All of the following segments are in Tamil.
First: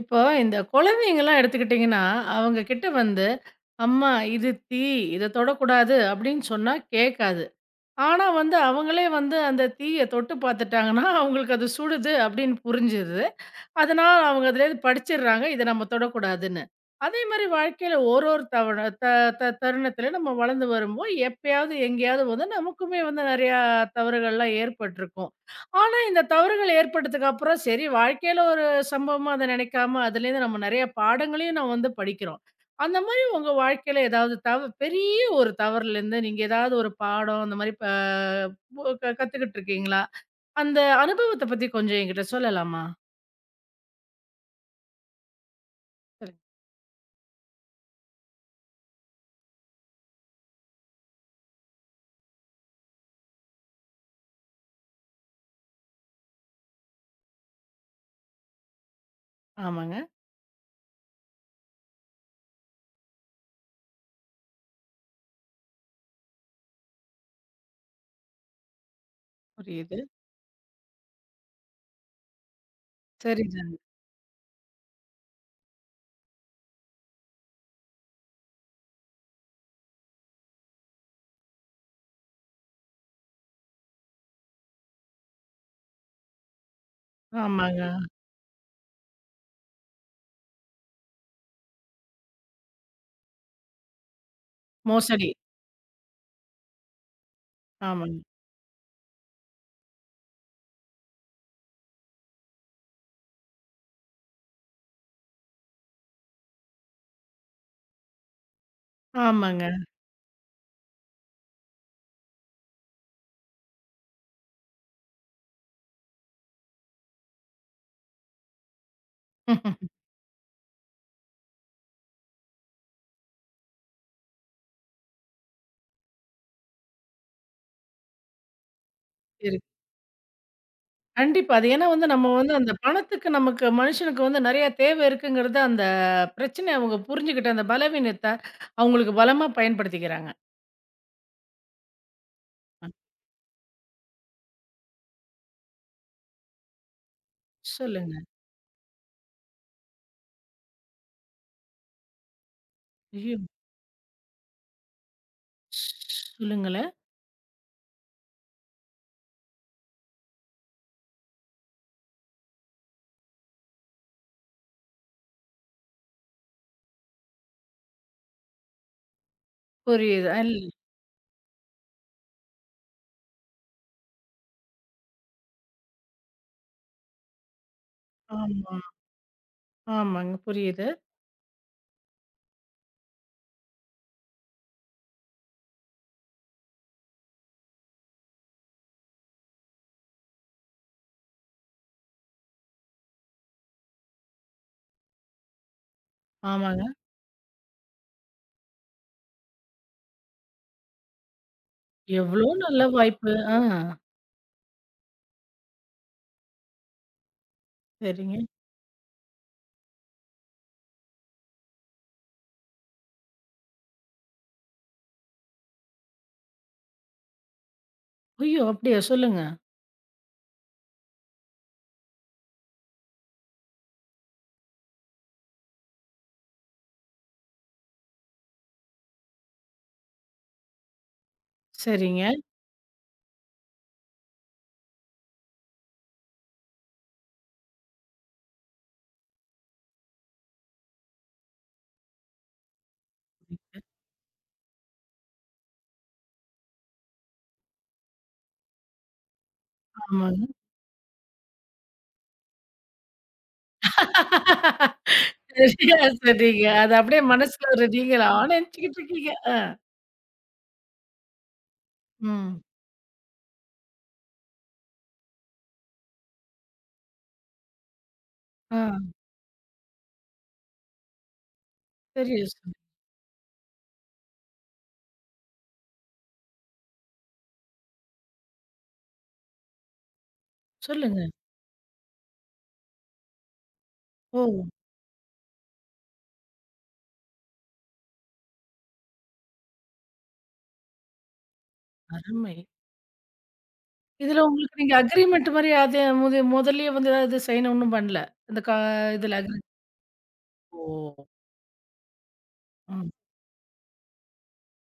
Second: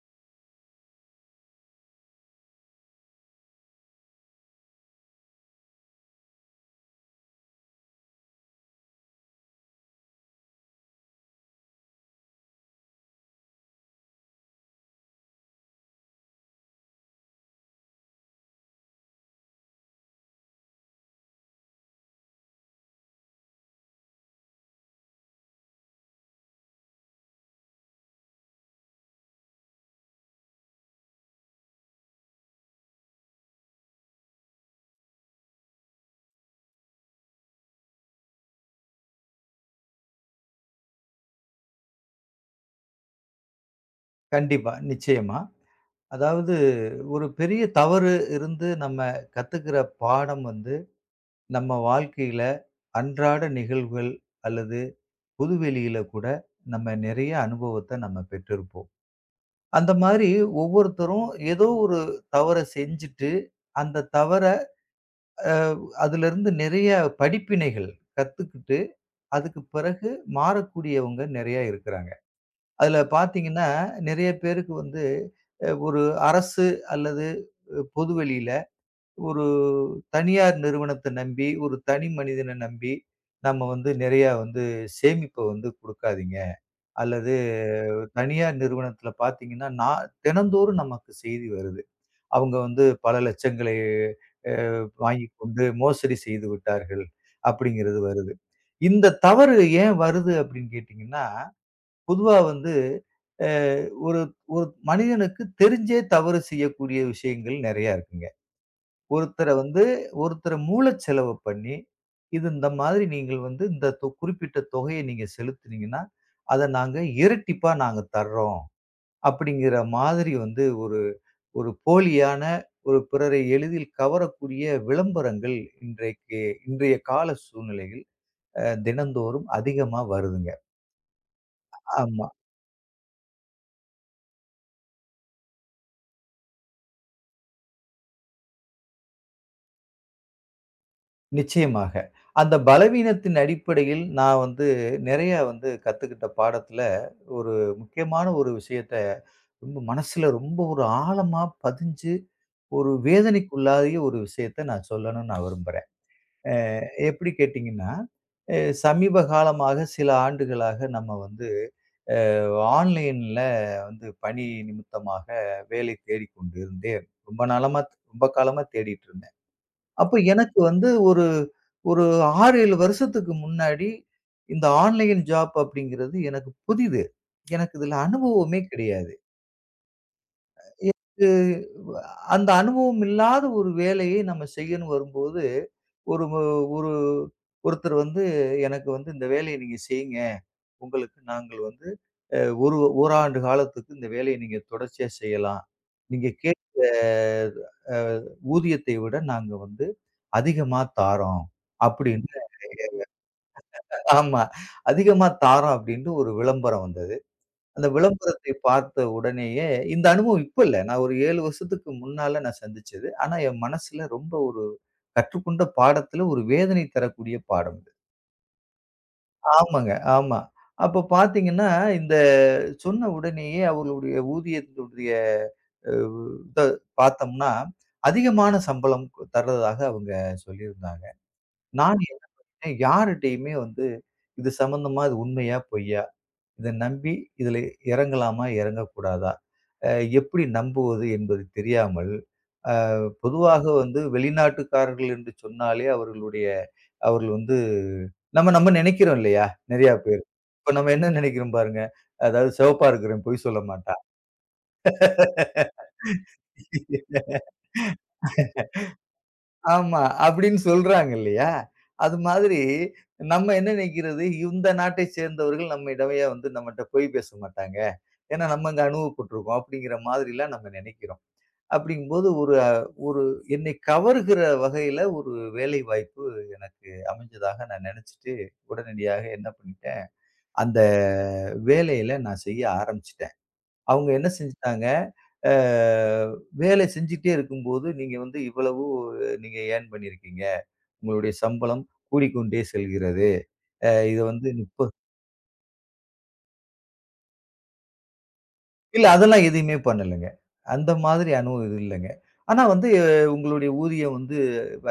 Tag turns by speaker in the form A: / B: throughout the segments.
A: இப்போ இந்த குழந்தைங்கலாம் எடுத்துக்கிட்டிங்கன்னா, அவங்க கிட்ட வந்து, "அம்மா இது தீ, இத தொடக்கூடாது" அப்படின்னு சொன்னா கேட்காது. ஆனா வந்து, அவங்களே வந்து அந்த தீய தொட்டு பார்த்துட்டாங்கன்னா, அவங்களுக்கு அது சுடுது அப்படின்னு புரிஞ்சுருது. அதனால அவங்க அதுலேருந்து படிச்சிடுறாங்க. இத நம்ம தொடக்கூடாதுன்னு. அதே மாரி வாழ்க்கையில ஒரு ஒரு தவண த த தருணத்தில நம்ம வளர்ந்து வரும்போது, எப்பயாவது எங்கேயாவது வந்து நமக்குமே வந்து நெறையா தவறுகள்லாம் ஏற்பட்டுருக்கும். ஆனா இந்த தவறுகள் ஏற்பட்டதுக்கு அப்புறம் சரி, வாழ்க்கையில ஒரு சம்பவமா அத நெனைக்காம, அதுலேருந்து நம்ம நெறைய பாடங்களையும் நம்ம வந்து படிக்கிறோம். அந்த மாரி உங்க வாழ்க்கையில ஏதாவது பெரிய ஒரு தவறுலேருந்து நீங்க ஏதாவது ஒரு பாடம் அந்த மாரி கத்துக்கிட்டு இருக்கீங்களா? அந்த அனுபவத்த பத்தி கொஞ்சம் என்கிட்ட சொல்லலாமா?
B: கண்டிப்பா, நிச்சயமா.
A: சொல்லுங்க.
B: அதாவது ஒரு பெரிய தவறு இருந்து நம்ம கத்துக்கிற பாடம் வந்து, நம்ம வாழ்க்கையில அன்றாட நிகழ்வுகள் அல்லது பொதுவெளியில கூட நம்ம நிறைய அனுபவத்த நம்ம பெற்றிருப்போம். அந்த
A: ஆமாங்க.
B: மாதிரி ஒவ்வொருத்தரும் ஏதோ ஒரு தவற செஞ்சுட்டு, அந்த தவற அ அதிலிருந்து நிறைய படிப்பினைகள் கத்துக்கிட்டு, அதுக்கு
A: புரியுது.
B: பிறகு மாறக்கூடியவங்க நிறைய இருக்கிறாங்க. அதுல பார்த்தீங்கன்னா,
A: சரிதாங்க.
B: நெறைய பேருக்கு வந்து ஒரு அரசு அல்லது பொதுவெளியில ஒரு தனியார் நிறுவனத்த நம்பி, ஒரு தனி மனிதன நம்பி, நம்ம வந்து நெறையா வந்து சேமிப்ப வந்து குடுக்காதீங்க. அல்லது
A: ஆமாங்க.
B: தனியார் நிறுவனத்தில பார்த்தீங்கன்னா, நான் தினந்தோறும் நமக்கு செய்தி வருது. அவங்க வந்து பல லட்சங்களை அ
A: மோசடி.
B: வாங்கிக் கொண்டு மோசடி செய்து விட்டார்கள், அப்படிங்கிறது
A: ஆமாங்க.
B: வருது. இந்த தவறு ஏன் வருது அப்படின்னு கேட்டீங்கன்னா பொதுவா வந்து அ ஒரு ஒரு மனிதனுக்கு தெரிஞ்சே தவறு செய்யக்கூடிய விஷயங்கள் நெறையா இருக்குங்க. ஒருத்தர
A: ஆமாங்க.
B: வந்து ஒருத்தர மூளச்செலவு பண்ணி, இது இந்த மாதிரி நீங்கள் வந்து இந்த குறிப்பிட்ட தொகைய நீங்க செலுத்துனீங்கன்னா, அத நாங்க இரட்டிப்பா நாங்க தர்றோம். அப்படிங்கிற மாதிரி வந்து ஒரு ஒரு போலியான ஒரு பிறரை எளிதில் கவரக்கூடிய விளம்பரங்கள் இன்றைக்கு இன்றைய கால சூழ்நிலையில் தினந்தோறும்
A: இருக்கு.
B: அதிகமா வருதுங்க.
A: கண்டிப்பா. அது ஏன்னா வந்து
B: ஆமா.
A: நம்ம வந்து அந்த பணத்துக்கு நமக்கு மனுஷனுக்கு வந்து நெறைய தேவை இருக்குங்கிறத, அந்த பிரச்சனைய அவங்க புரிஞ்சுகிட்டு அந்த பலவீனத்த அவங்களுக்கு பலமா பயன்படுத்திக்கிறாங்க.
B: நிச்சயமாக. அந்த பலவீனத்தின் அடிப்படையில் நான் வந்து நிறைய வந்து கத்துக்கிட்ட பாடத்துல, ஒரு
A: சொல்லுங்க.
B: முக்கியமான ஒரு விஷயத்த ரொம்ப மனசுல ரொம்ப ஒரு ஆழமா பதிஞ்சு, ஒரு
A: ஐயோ!
B: வேதனைக்குள்ளாகிய ஒரு விஷயத்த நான் சொல்லணும்னு நான் விரும்புறேன். அ
A: சொல்லுங்களேன்.
B: எப்படி கேட்டீங்கன்னா, அ சமீப காலமாக சில ஆண்டுகளாக நம்ம வந்து ஆன்லைன்ல வந்து பணி நிமித்தமாக வேலை தேடிக்கொண்டு இருந்தேன். ரொம்ப நாளமா ரொம்ப காலமா தேடிட்டு இருந்தேன். அப்ப
A: புரியுது.
B: எனக்கு வந்து ஒரு ஒரு 6, 7 வருஷத்துக்கு முன்னாடி இந்த ஆன்லைன் ஜாப் அப்படிங்கிறது எனக்கு புதிது. எனக்கு இதுல அனுபவமே
A: ஆமா.
B: கிடையாது.
A: ஆமாங்க. புரியுது.
B: இது அந்த அனுபவம் இல்லாத ஒரு வேலையை நம்ம செய்யன்னு வரும்போது, ஒரு ஒருத்தர் வந்து எனக்கு வந்து இந்த வேலையை நீங்க செய்யுங்க. உங்களுக்கு நாங்கள் வந்து அ ஒரு ஓராண்டு காலத்துக்கு இந்த வேலையை நீங்க தொடர்ச்சியா செய்யலாம். நீங்க கேட்ட
A: ஆமாங்க.
B: அ ஊதியத்தை விட நாங்க வந்து அதிகமா தாரோம். அப்படின்னு
A: எவ்ளோ நல்ல வாய்ப்பு. ஆ.
B: ஆமா. அதிகமா தாரோம் அப்படின்ட்டு ஒரு விளம்பரம் வந்தது. அந்த
A: சரிங்க.
B: விளம்பரத்தை பார்த்த உடனேயே இந்த அனுபவம் இப்ப இல்ல. நான் ஒரு 7 வருஷத்துக்கு முன்னால நான் சந்திச்சது. ஆனா என் மனசுல ரொம்ப ஒரு கற்றுக்கொண்ட பாடத்துல ஒரு வேதனை தரக்கூடிய பாடம் இது.
A: ஐயோ! அப்படியா? சொல்லுங்க.
B: ஆமாங்க, ஆமா. அப்ப பார்த்தீங்கன்னா இந்த சொன்ன உடனேயே அவர்களுடைய ஊதியத்தினுடைய அ இத பார்த்தோம்னா, அதிகமான சம்பளம் தர்றதாக அவங்க சொல்லியிருந்தாங்க. நான் என்ன
A: சரிங்க.
B: பண்ணேன், யார்கிட்டயுமே வந்து இது சம்மந்தமா இது உண்மையா? பொய்யா? இத நம்பி இதில இறங்கலாமா? இறங்கக்கூடாதா? அ எப்படி நம்புவது என்பது தெரியாமல், அ பொதுவாக வந்து வெளிநாட்டுக்காரர்கள் என்று சொன்னாலே அவர்களுடைய அவர்கள் வந்து நம்ம நம்ம நினைக்கிறோம் இல்லையா? நிறையா பேர்.
A: ஆமாங்க.
B: இப்ப நம்ம என்ன நெனைக்கிறோம் பாருங்க. அதாவது சிவப்பா இருக்கிறேன் பொய் சொல்ல மாட்டான்.
A: சரியா சொன்னீங்க. அது அப்படியே மனசுல ஒரு நீங்களா நெனச்சுக்கிட்டு இருக்கீங்க. ஆ.
B: ஆமா. அப்படின்னு சொல்றாங்க இல்லையா? அது மாதிரி
A: ம்.
B: நம்ம என்ன நெனைக்கிறது, இந்த நாட்டை சேர்ந்தவர்கள் நம்மிடமே வந்து நம்மட்ட பொய் பேச மாட்டாங்க. ஏன்னா நம்ம அங்க
A: ஆ.
B: அனுபவப்பட்டுருக்கோம் அப்படிங்கிற மாதிரிலாம் நம்ம நெனைக்கிறோம். அப்படிங்கும்போது
A: சரியா
B: ஒரு
A: சொன்னீங்க.
B: ஒரு என்னை கவருகிற வகையில ஒரு வேலை வாய்ப்பு எனக்கு அமைஞ்சதாக நான் நெனச்சுட்டு உடனடியாக என்ன பண்ணிட்டேன், அந்த
A: சொல்லுங்க.
B: வேலையில நான் செய்ய ஆரம்பிச்சுட்டேன். அவங்க என்ன
A: ஓ!
B: செஞ்சுட்டாங்க, அ வேலை செஞ்சுட்டே இருக்கும்போது, நீங்க வந்து இவ்வளவு நீங்க ஏர்ன் பண்ணியிருக்கீங்க. உங்களுடைய சம்பளம்
A: அருமை.
B: கூடிக்கொண்டே செல்கிறது. இத
A: இதுல
B: வந்து
A: உங்களுக்கு
B: 30
A: நீங்க அக்ரீமெண்ட் மாரி அது முதல்லயே வந்து ஏதாவது சைன் ஒண்ணும் பண்ணல. இந்த கா
B: இல்ல
A: இதுல
B: அதெல்லாம்
A: அக்ரி
B: எதுவுமே பண்ணலங்க. அந்த
A: ஓ!
B: மாதிரி அனுபவம் எதுவும் இல்லங்க. ஆனா வந்து
A: ம்.
B: உங்களுடைய ஊதியம் வந்து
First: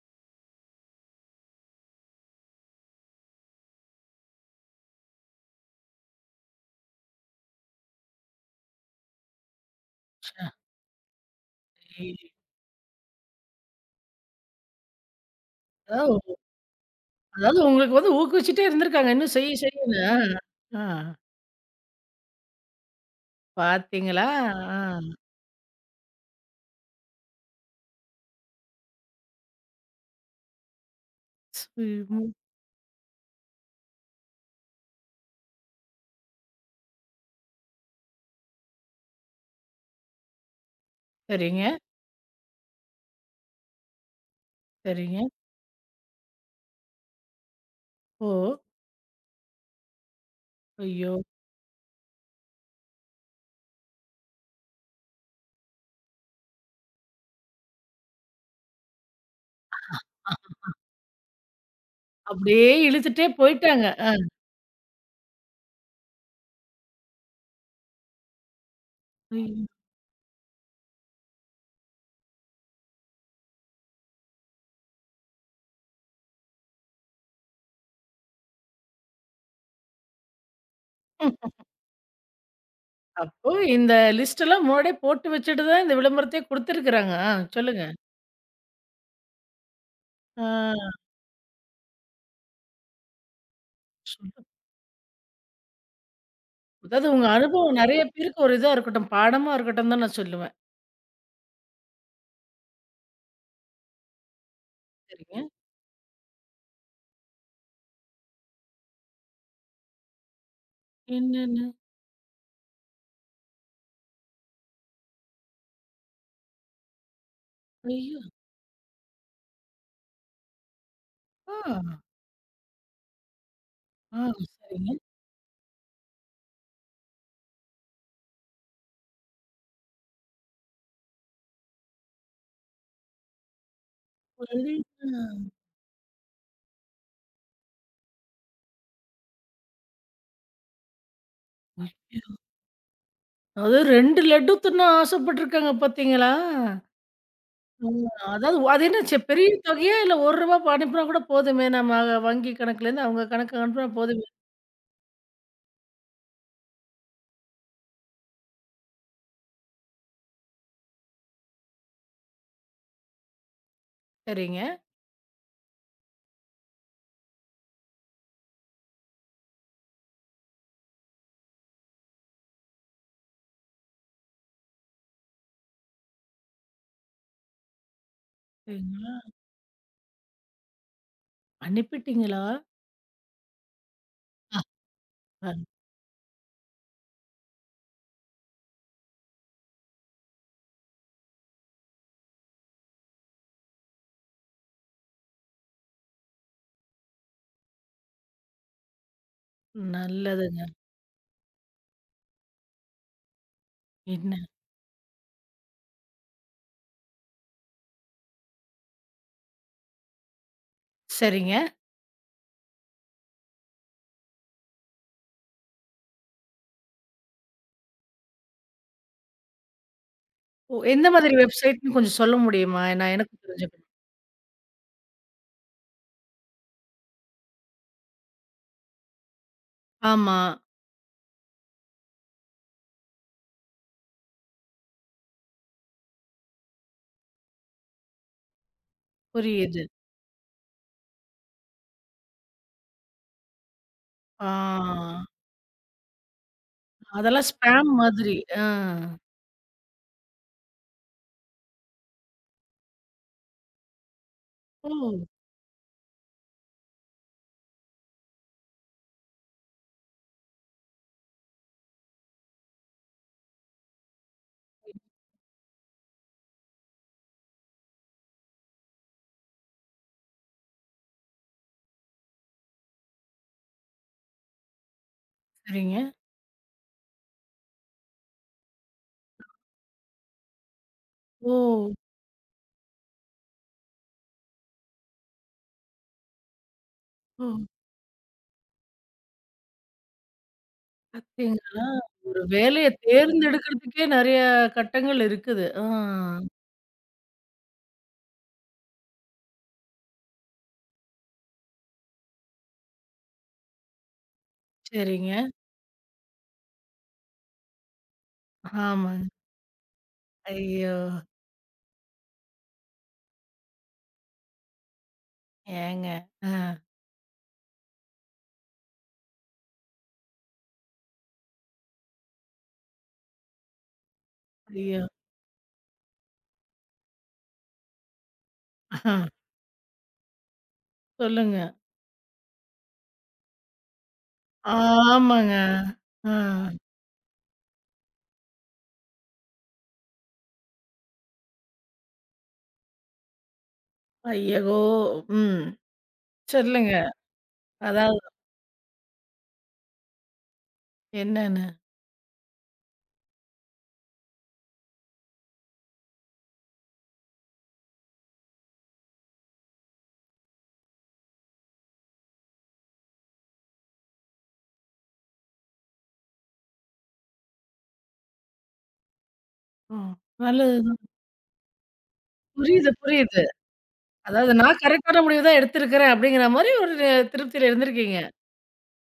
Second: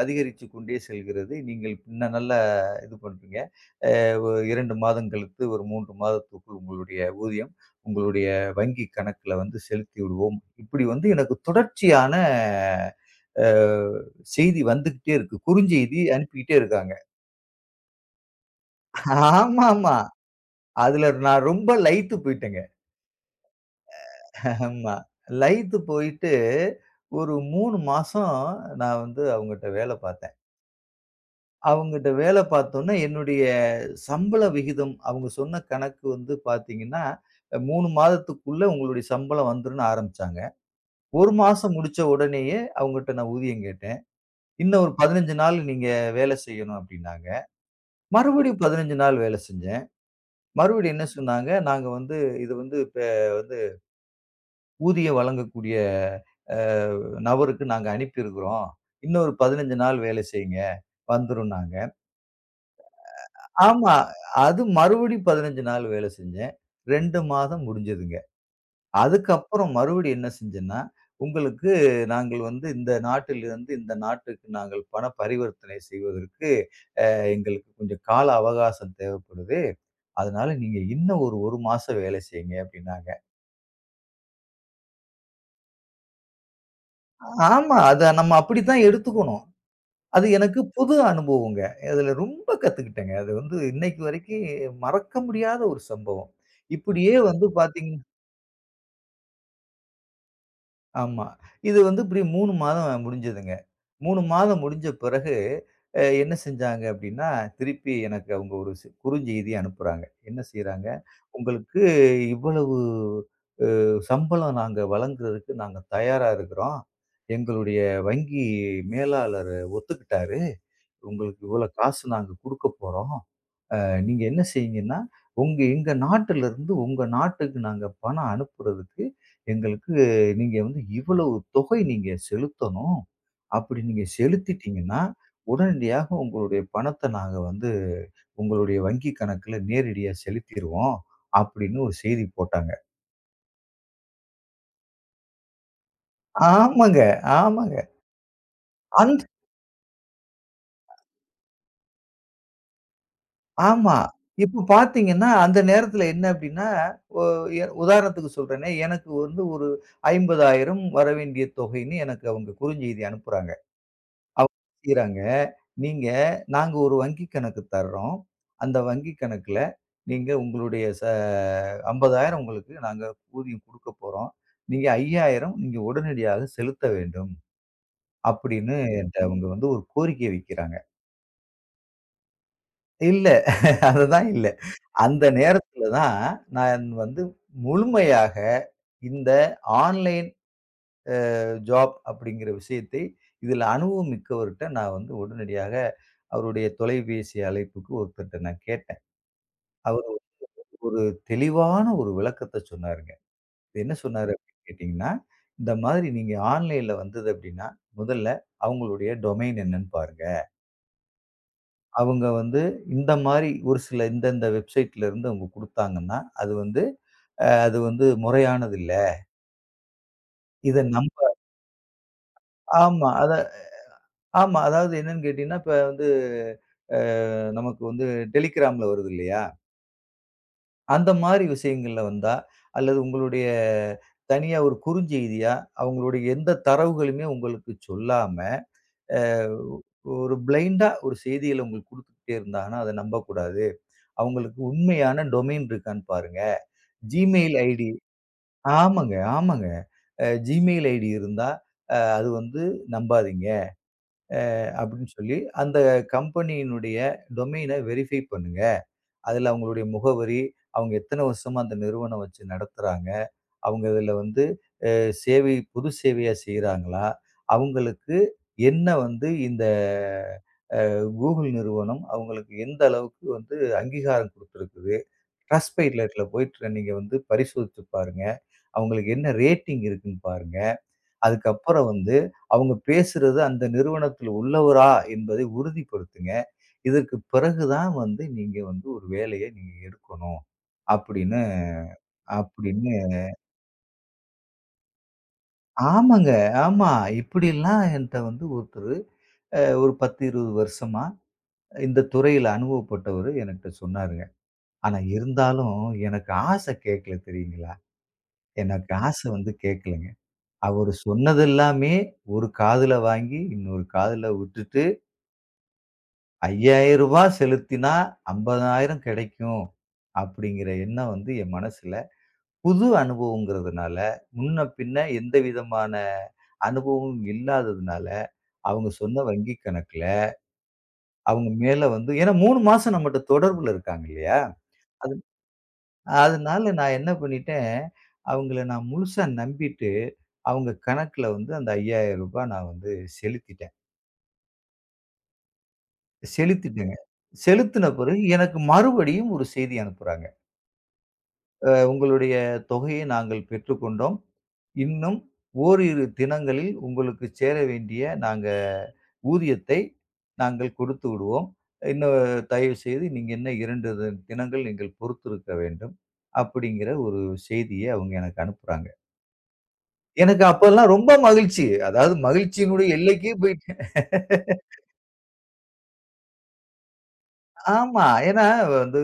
B: அதிகரித்து கொண்டே செல்கிறது. நீங்கள் இன்னும் நல்லா இது பண்றீங்க. அ 2 மாதம் கழித்து ஒரு 3 மாதத்துக்குள் உங்களுடைய ஊதியம் உங்களுடைய வங்கி கணக்குல வந்து செலுத்தி விடுவோம்.
A: ச்சா.
B: இப்படி வந்து எனக்கு தொடர்ச்சியான
A: ஏய்.
B: அ செய்தி வந்துகிட்டே இருக்கு. குறுஞ்செய்தி
A: அதாவது,
B: அனுப்பிக்கிட்டே இருக்காங்க.
A: அதாவது உங்களுக்கு வந்து ஊக்குவிச்சுட்டே இருந்திருக்காங்க. இன்னும்
B: ஆமாமா.
A: செய்யுன்னு. ஆ. ஆ.
B: அதுல நான் ரொம்ப லயித்து போயிட்டேங்க.
A: பார்த்தீங்களா?
B: ஆமா.
A: ஆ.
B: லயித்து போயிட்டு ஒரு 3 மாசம் நான் வந்து அவங்கட்ட வேலை பார்த்தேன். அவங்கட்ட
A: ம்.
B: வேலை பார்த்தோன்னே, என்னுடைய சம்பள விகிதம் அவங்க சொன்ன கணக்கு வந்து பார்த்தீங்கன்னா, 3 மாதத்துக்குள்ள உங்களுடைய சம்பளம் வந்துரும்ன்னு ஆரம்பிச்சாங்க. 1
A: சரிங்க,
B: மாசம் முடிச்ச உடனேயே அவங்கட்ட நான் ஊதியம் கேட்டேன். "இன்னும் ஒரு
A: சரிங்க.
B: 15 நாள் நீங்க வேலை செய்யணும்" அப்படின்னாங்க.
A: ஓ!
B: மறுபடியும் 15 நாள் வேலை செஞ்சேன். மறுபடியும் என்ன
A: ஐயோ!
B: சொன்னாங்க, "நாங்க வந்து இது வந்து இப்ப ஊதியம் வழங்கக்கூடிய அ நபருக்கு நாங்க அனுப்பியிருக்கிறோம். இன்னொரு 15 நாள் வேலை
A: அ
B: செய்யுங்க வந்துரும்னாங்க.
A: அப்படியே இழுத்துட்டே போயிட்டாங்க.
B: ஆமா.
A: ஆ.
B: அது மறுபடி 15 நாள் வேலை செஞ்சேன். 2 மாதம் முடிஞ்சதுங்க.
A: ஐயோ!
B: அதுக்கப்புறம் மறுபடி என்ன செஞ்சேன்னா, உங்களுக்கு நாங்கள் வந்து இந்த நாட்டிலிருந்து இந்த நாட்டுக்கு நாங்கள் பண பரிவர்த்தனை செய்வதற்கு எங்களுக்கு கொஞ்சம் கால அவகாசம் தேவைப்படுது. அதனால நீங்க இன்னும் ஒரு 1 மாசம் வேலை செய்யுங்க அப்படின்னாங்க.
A: அப்போ இந்த லிஸ்ட் எல்லாம் முன்னாடியே போட்டு வச்சுட்டு தான் இந்த விளம்பரத்தையே குடுத்துருக்குறாங்க. ஆ.
B: ஆமா.
A: சொல்லுங்க.
B: அத நம்ம அப்படித்தான் எடுத்துக்கணும். அது
A: ஆ.
B: எனக்கு புது அனுபவங்க. அதுல ரொம்ப கத்துக்கிட்டேங்க. அது வந்து இன்னைக்கு
A: சொல்லு
B: வரைக்கும் மறக்க முடியாத ஒரு சம்பவம்.
A: அதாவது
B: இப்படியே
A: உங்க
B: வந்து
A: அனுபவம் நெறைய பேருக்கு ஒரு இதா இருக்கட்டும். பாடமா இருக்கட்டும் தான் நான் சொல்லுவேன்.
B: ஆமா. இது வந்து இப்படி 3 மாதம் முடிஞ்சதுங்க. 3 மாதம் முடிஞ்ச பிறகு
A: சரிங்க.
B: என்ன செஞ்சாங்க அப்படின்னா, திருப்பி எனக்கு அவங்க ஒரு குறுஞ்செய்தி அனுப்புறாங்க. என்ன செய்றாங்க,
A: என்னன்னு?
B: "உங்களுக்கு இவ்வளவு சம்பளம் நாங்க வழங்குறதுக்கு நாங்க தயாரா இருக்கிறோம். எங்களுடைய
A: ஐயோ!
B: வங்கி மேலாளர் ஒத்துக்கிட்டாரு. உங்களுக்கு இவ்வளோ
A: ஆ,
B: காசு நாங்க குடுக்கப் போறோம்."
A: ஆ
B: நீங்க என்ன
A: சரிங்க.
B: செய்யுங்கன்னா, உங்க எங்க நாட்டிலிருந்து உங்க நாட்டுக்கு நாங்க பணம் அனுப்புறதுக்கு, எங்களுக்கு நீங்க வந்து இவ்வளவு தொகை நீங்க செலுத்தணும். அப்படி நீங்க
A: ஒரே-
B: செலுத்திட்டீங்கன்னா, உடனடியாக உங்களுடைய பணத்த நாங்க வந்து உங்களுடைய வங்கி கணக்குல நேரடியா செலுத்திருவோம்." அப்படின்னு ஒரு செய்தி போட்டாங்க.
A: அதாவது 2 லட்டு தின்ன ஆசைப்பட்டுருக்காங்க பார்த்தீங்களா?
B: ஆமாங்க, ஆமாங்க.
A: ம். அதாவது அது என்ன
B: அந்த
A: பெரிய தொகையா? இல்ல ரூ. 1 அனுப்புனா கூட போதுமே நம்ம வங்கி கணக்குலேருந்து அவங்க கணக்கு அனுப்புனா
B: ஆமா.
A: போதுமே.
B: இப்ப பார்த்தீங்கன்னா, அந்த நேரத்துல என்ன அப்டின்னா, ஒ எ உதாரணத்துக்கு சொல்றேனே, எனக்கு வந்து ஒரு 50,000 வரவேண்டிய தொகைன்னு எனக்கு அவங்க குறுஞ்செய்தி அனுப்புறாங்க. அவங்க
A: சரிங்க.
B: செய்றாங்க. நீங்க நாங்க ஒரு வங்கி கணக்கு தர்றோம். அந்த வங்கி கணக்குல நீங்க உங்களுடைய 50,000 உங்களுக்கு நாங்க ஊதியம் குடுக்க போறோம். நீங்க 5,000 நீங்க உடனடியாக செலுத்த வேண்டும். அப்படின்னு
A: சரிங்களா?
B: என்ட்ட அவங்க வந்து ஒரு கோரிக்கை வைக்கிறாங்க.
A: அனுப்பிட்டீங்களா?
B: இல்ல. அதுதான் இல்ல. அந்த
A: அ
B: நேரத்துல தான், நான் வந்து முழுமையாக இந்த ஆன்லைன் ஜாப் அப்படிங்கிற விஷயத்தை, இதுல அனுபவம் மிக்கவர்ட்ட நான் வந்து உடனடியாக அவருடைய தொலைபேசி அழைப்புக்கு ஒருத்தர்ட்ட நான் கேட்டேன். அவரு
A: நல்லதுங்க.
B: ஒரு தெளிவான ஒரு விளக்கத்த சொன்னாருங்க. இது என்ன சொன்னாரு
A: என்ன?
B: அப்படின்னு கேட்டீங்கன்னா, இந்த மாதிரி நீங்க ஆன்லைன்ல வந்தது அப்படின்னா, முதல்ல அவங்களுடைய டொமைன் என்னன்னு பாருங்க.
A: சரிங்க.
B: அவங்க வந்து இந்த மாரி ஒரு சில இந்த இந்த வெப்சைட்ல இருந்து அவங்க குடுத்தாங்கன்னா, அது வந்து அது வந்து முறையானது இல்ல. இத
A: ஓ, எந்த
B: நம்ப
A: மாதிரி வெப்சைட்ன்னு கொஞ்சம் சொல்ல முடியுமா?
B: ஆமா.
A: நான்
B: அத
A: எனக்கு தெரிஞ்சுக்கணும்.
B: ஆமா. அதாவது என்னன்னு கேட்டீங்கன்னா, இப்ப வந்து அ நமக்கு வந்து டெலிகிராம்ல வருது இல்லையா?
A: ஆமா.
B: அந்த மாரி விஷயங்கள்ல வந்தா, அல்லது உங்களுடைய தனியா ஒரு குறுஞ்செய்தியா, அவங்களுடைய எந்த தரவுகளுமே உங்களுக்கு சொல்லாம, அ
A: புரியுது.
B: ஒரு பிளைண்டா ஒரு செய்திகள உங்களுக்கு குடுத்துக்கிட்டே இருந்தாங்கன்னா, அத நம்பக்கூடாது. அவங்களுக்கு
A: ஆ.
B: உண்மையான டொமைன் இருக்கான்னு பாருங்க.
A: அதெல்லாம்
B: Gmail ஐடி
A: ஸ்பேம் மாதிரி. ஆ.
B: ஆமாங்க, ஆமாங்க. Gmail ஐடி இருந்தா, அது வந்து நம்பாதீங்க.
A: ஓ!
B: அப்படின்னு சொல்லி அந்த கம்பெனியினுடைய டொமைனை வெரிஃபை பண்ணுங்க. அதுல அவங்களுடைய முகவரி, அவங்க எத்தன வருஷமா அந்த நிறுவனம் வச்சு நடத்துறாங்க, அவங்க இதுல வந்து சேவை பொது சேவையா செய்றாங்களா? அவங்களுக்கு என்ன வந்து இந்த Google நிறுவனம் அவங்களுக்கு எந்த அளவுக்கு வந்து அங்கீகாரம் குடுத்திருக்குது?
A: சரிங்க.
B: Trustpiletல போயிட்டு நீங்க வந்து பரிசோதித்து பாருங்க. அவங்களுக்கு என்ன ரேட்டிங் இருக்குன்னு பாருங்க. அதுக்கப்புறம்
A: ஓ!
B: வந்து அவங்க பேசுறது அந்த நிறுவனத்தில் உள்ளவரா என்பதை உறுதிப்படுத்துங்க. இதற்கு
A: ஓ!
B: பிறகு தான் வந்து நீங்க வந்து ஒரு வேலைய நீங்க எடுக்கணும். அப்படின்னு
A: பார்த்தீங்களா? ஒரு வேலைய
B: அப்படின்னு
A: தேர்ந்தெடுக்கிறதுக்கே நெறைய கட்டங்கள் இருக்குது. ஆ.
B: ஆமாங்க. ஆமா. இப்படிலாம் என்ட்ட வந்து ஒருத்தரு ஒரு 10, 20 வருஷமா இந்த துறையில அனுபவப்பட்டவரு எனக்கிட்ட சொன்னாருங்க. ஆனா
A: சரிங்க.
B: இருந்தாலும் எனக்கு ஆசை கேட்கல தெரியுங்களா? எனக்கு
A: ஆமாங்க.
B: ஆசை வந்து கேட்கலங்க. அவரு
A: ஐயோ!
B: சொன்னது எல்லாமே ஒரு காதுல வாங்கி, இன்னொரு காதுல விட்டுட்டு ரூ.
A: ஏங்க. ஆ.
B: 5,000 செலுத்தினா 50,000 கிடைக்கும் அப்படிங்கிற எண்ணம் வந்து என் மனசுல, புது அனுபவம்ங்கிறதுனால, முன்ன பின்ன
A: ஐயோ!
B: எந்த விதமான அனுபவமும் இல்லாததுனால, அவங்க
A: ஆ,
B: சொன்ன வங்கி கணக்குல, அவங்க
A: சொல்லுங்க.
B: மேல வந்து ஏன்னா 3 மாசம் நம்மட்ட தொடர்புல இருக்காங்க இல்லையா? அது
A: ஆமாங்க. ஆ.
B: அதனால நான் என்ன பண்ணிட்டேன், அவங்கள நான் முழுசா நம்பிட்டு, அவங்க கணக்குல வந்து அந்த ரூ. 5,000 நான் வந்து செலுத்திட்டேன்.
A: ஐயகோ! ம். சொல்லுங்க.
B: செலுத்திட்டேங்க. செலுத்தின பிறகு
A: அதாவது
B: எனக்கு மறுபடியும் ஒரு செய்தி அனுப்புறாங்க.
A: என்னன்னு?
B: உங்களுடைய தொகையை நாங்கள் பெற்றுக்கொண்டோம். இன்னும் ஓரிரு தினங்களில் உங்களுக்கு சேர வேண்டிய நாங்க ஊதியத்தை நாங்கள் கொடுத்து விடுவோம். இன்னும் தயவுசெய்து நீங்க இன்னும் 2 தினங்கள் நீங்கள் பொறுத்திருக்க வேண்டும்." அப்படிங்கிற ஒரு செய்திய அவங்க எனக்கு அனுப்புறாங்க.
A: ம்.
B: எனக்கு அப்பல்லாம்
A: நல்லது.
B: ரொம்ப மகிழ்ச்சி. அதாவது
A: புரியுது,
B: மகிழ்ச்சியினுடைய எல்லைக்கே
A: புரியுது.
B: போயிட்டேன்.
A: அதாவது நான் கரெக்டான முடிவு தான் எடுத்திருக்கிறேன் அப்படிங்கிற மாரி ஒரு திருப்தியில
B: ஆமா.
A: இருந்திருக்கீங்க.
B: ஏன்னா வந்து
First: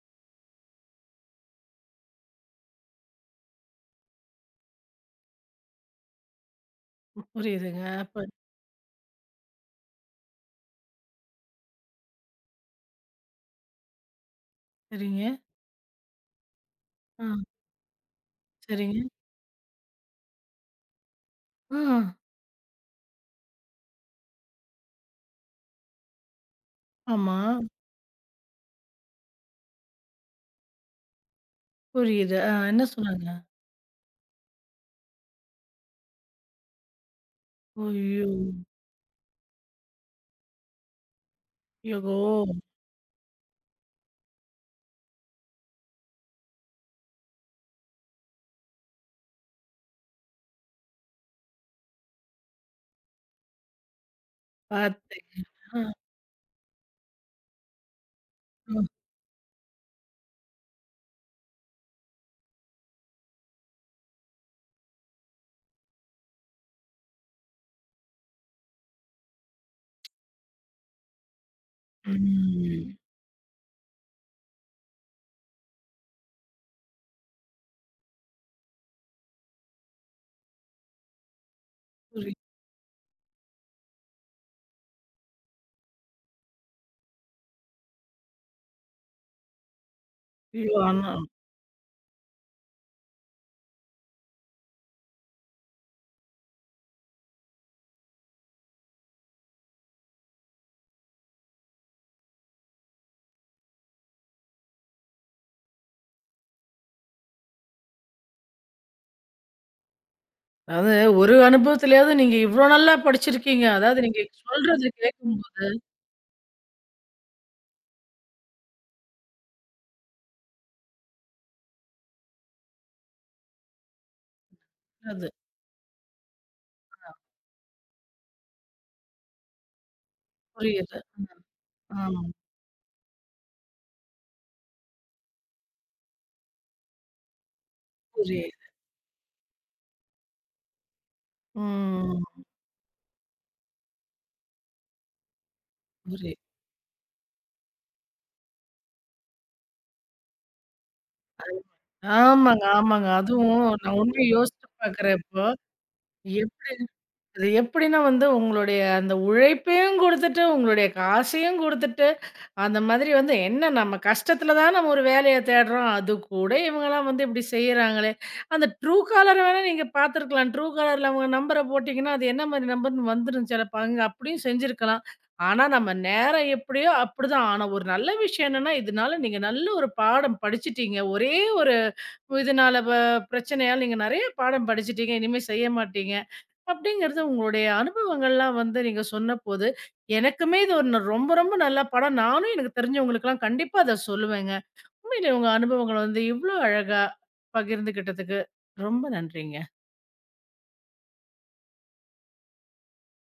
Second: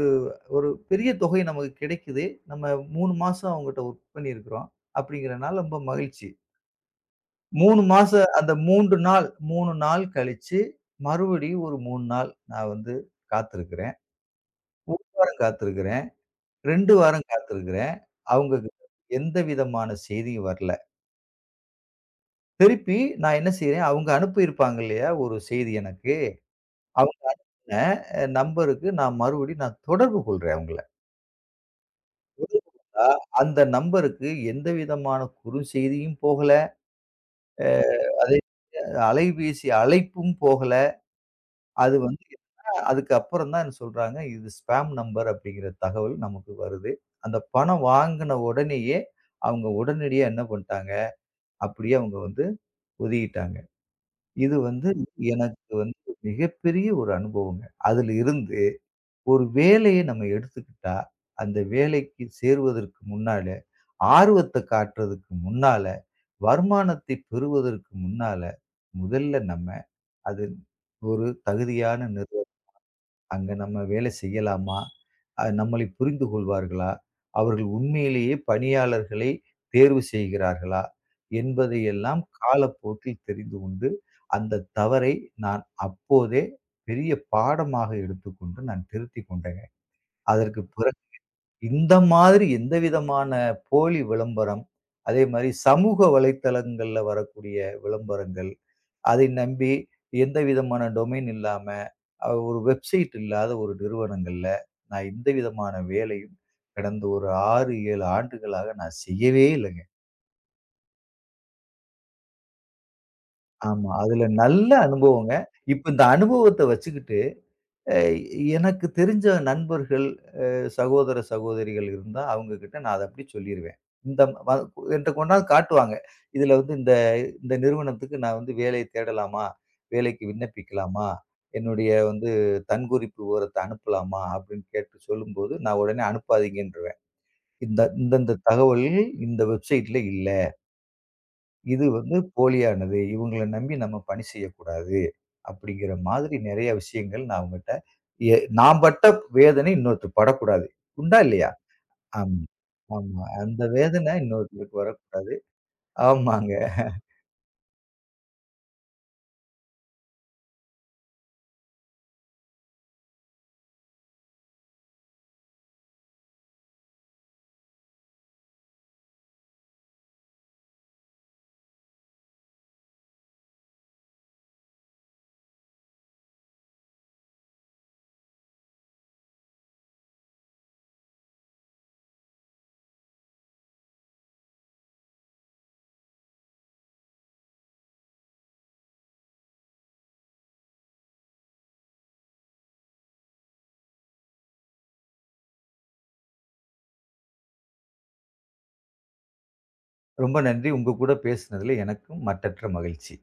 B: ஒரு பெரிய தொகை நமக்கு கிடைக்குது. நம்ம 3 மாசம் அவங்கட்ட ஒர்க் பண்ணியிருக்கிறோம். அப்படிங்கிறனால ரொம்ப மகிழ்ச்சி. 3
A: புரியுதுங்க. அப்ப
B: மாசம் அந்த 3 நாள் கழிச்சு, மறுபடியும் ஒரு 3 நாள் நான் வந்து காத்திருக்கிறேன்.
A: சரிங்க.
B: வாரம் காத்திருக்கிறேன். 2
A: ஆ,
B: வாரம் காத்திருக்கிறேன். அவங்க கிட்ட
A: சரிங்க.
B: எந்த விதமான செய்தியும் வரல.
A: ஆ,
B: திருப்பி நான் என்ன செய்றேன், அவங்க அனுப்பியிருப்பாங்க இல்லையா? ஒரு செய்தி எனக்கு.
A: ஆமா.
B: அவங்களோட நம்பருக்கு நான் மறுபடியும் நான் தொடர்பு கொள்றேன் அவங்கள.
A: புரியுது. ஆ, என்ன
B: அ
A: சொன்னாங்க?
B: அந்த நம்பருக்கு எந்த விதமான குறுஞ்செய்தியும் போகல. அ
A: ஐயோ!
B: அதே அலைபேசி அழைப்பும் போகல. அது
A: ஐயகோ!
B: வந்து என்னன்னா, அதுக்கு அப்புறம் தான் என்ன சொல்றாங்க, இது ஸ்பாம் நம்பர் அப்படிங்கிற தகவல் நமக்கு வருது. அந்த பணம் வாங்குன உடனேயே, அவங்க உடனடியா என்ன பண்ணிட்டாங்க, அப்படியே அவங்க வந்து ஒதுக்கிட்டாங்க. இது வந்து
A: பாத்தேன்.
B: எனக்கு
A: ஆ,
B: வந்து மிகப்பெரிய ஒரு அனுபவங்க. அதுல இருந்து
A: ஆ.
B: ஒரு வேலைய நம்ம எடுத்துக்கிட்டா, அந்த வேலைக்கு சேருவதற்கு முன்னால, ஆர்வத்த காட்டுறதுக்கு முன்னால, வருமானத்தை பெறுவதற்கு முன்னால, முதல்ல நம்ம அது ஒரு தகுதியான நிறுவனம்
A: ம்.
B: அங்க நம்ம வேலை செய்யலாமா? நம்மளை புரிந்து கொள்வார்களா? அவர்கள் உண்மையிலேயே பணியாளர்களை தேர்வு செய்கிறார்களா? என்பதையெல்லாம்
A: புரியுது.
B: காலப்போக்கில் தெரிந்து கொண்டு, அந்த தவறை நான் அப்போதே பெரிய பாடமாக எடுத்துக்கொண்டு நான் திருத்திக் கொண்டேங்க. அதற்கு
A: ஐயோ!
B: பிறகு
A: ஆனா
B: இந்த மாதிரி எந்த விதமான போலி விளம்பரம், அதே மாரி சமூக வலைத்தளங்கள்ல வரக்கூடிய விளம்பரங்கள் அதை நம்பி எந்த விதமான டொமைன் இல்லாம, ஒரு வெப்சைட் இல்லாத ஒரு நிறுவனங்கள்ல நான் எந்த விதமான வேலையும் கடந்த ஒரு 6, 7 ஆண்டுகளாக நான் செய்யவே இல்லங்க.
A: அதாவது ஒரு அனுபவத்திலயாவது நீங்க இவ்ளோ நல்லா படிச்சிருக்கீங்க.
B: ஆமா.
A: அதாவது நீங்க
B: அதுல நல்ல
A: சொல்றது
B: அனுபவங்க.
A: கேட்கும்போது
B: இப்ப இந்த அனுபவத்த வச்சுக்கிட்டு, அ எனக்கு தெரிஞ்ச நண்பர்கள் சகோதர, சகோதரிகள் இருந்தா அவங்க கிட்ட நான் அத அப்படி சொல்லிருவேன். இந்த வ என்ட்ட
A: அது
B: கொண்டாந்து காட்டுவாங்க. இதுல வந்து இந்த இந்த நிறுவனத்துக்கு நான் வந்து வேலை தேடலாமா? வேலைக்கு
A: புரியுது.
B: விண்ணப்பிக்கலாமா? என்னுடைய
A: ஆ, ஆமா.
B: வந்து தன்குறிப்பு விவரத்த அனுப்பலாமா? அப்படின்னு கேட்டு சொல்லும்போது, நான் உடனே அனுப்பாதீங்கன்றுவேன். இந்தந்த
A: புரியுது.
B: தகவல்கள் இந்த வெப்சைட்ல இல்ல. இது வந்து
A: ம்.
B: போலியானது. இவங்கள நம்பி நம்ம பணி செய்யக்கூடாது. அப்படிங்கிற மாதிரி
A: புரியுது.
B: நெறைய விஷயங்கள் நான் அவங்கட்ட நான் பட்ட வேதனை இன்னொருத்தர் படக்கூடாது. உண்டா? இல்லையா? ஆமா,
A: ஆமாங்க, ஆமாங்க.
B: ஆமா. அந்த
A: அதுவும் நான்
B: வேதனை
A: உண்மைய யோசிச்சு
B: இன்னொருத்தருக்கு
A: பார்க்குறேன்
B: வரக்கூடாது.
A: இப்போ.
B: ஆமாங்க.
A: எப் அது எப்படின்னா வந்து உங்களுடைய அந்த உழைப்பையும் குடுத்துட்டு, உங்களுடைய காசையும் குடுத்துட்டு, அந்த மாதிரி வந்து என்ன, நம்ம கஷ்டத்துல தான் நம்ம ஒரு வேலைய தேடுறோம். அது கூட இவங்கலாம் வந்து இப்படி செய்றாங்களே! அந்த ட்ரூ காலர் வேணா நீங்க பார்த்துருக்கலாம். ட்ரூ காலர்ல அவங்க நம்பர போட்டீங்கன்னா, அது என்ன மாரி நம்பர்ன்னு வந்துரும் சிலப்போ. அங்க அப்படியும் செஞ்சிருக்கலாம். ஆனா, நம்ம நேரம் எப்படியோ அப்படிதான். ஆனா, ஒரு நல்ல விஷயம் என்னன்னா, இதனால நீங்க நல்ல ஒரு பாடம் படிச்சுட்டீங்க. ஒரே ஒரு இதனால வ பிரச்சனையால நீங்க நெறைய பாடம் படிச்சுட்டீங்க. இனிமே செய்ய மாட்டீங்க. அப்படிங்கிறது உங்களுடைய அனுபவங்கள்லாம் வந்து நீங்க சொன்னபோது, எனக்குமே இது ஒரு ரொம்ப ரொம்ப நல்ல படம். நானும் எனக்கு தெரிஞ்சவங்களுக்கெல்லாம் கண்டிப்பா அத சொல்லுவேங்க. உண்மையிலே உங்க அனுபவங்கள வந்து இவ்ளோ அழகா பகிர்ந்துகிட்டதுக்கு ரொம்ப நன்றிங்க.
B: ரொம்ப நன்றி. உங்க கூட பேசினதுல எனக்கும் மட்டற்ற மகிழ்ச்சி.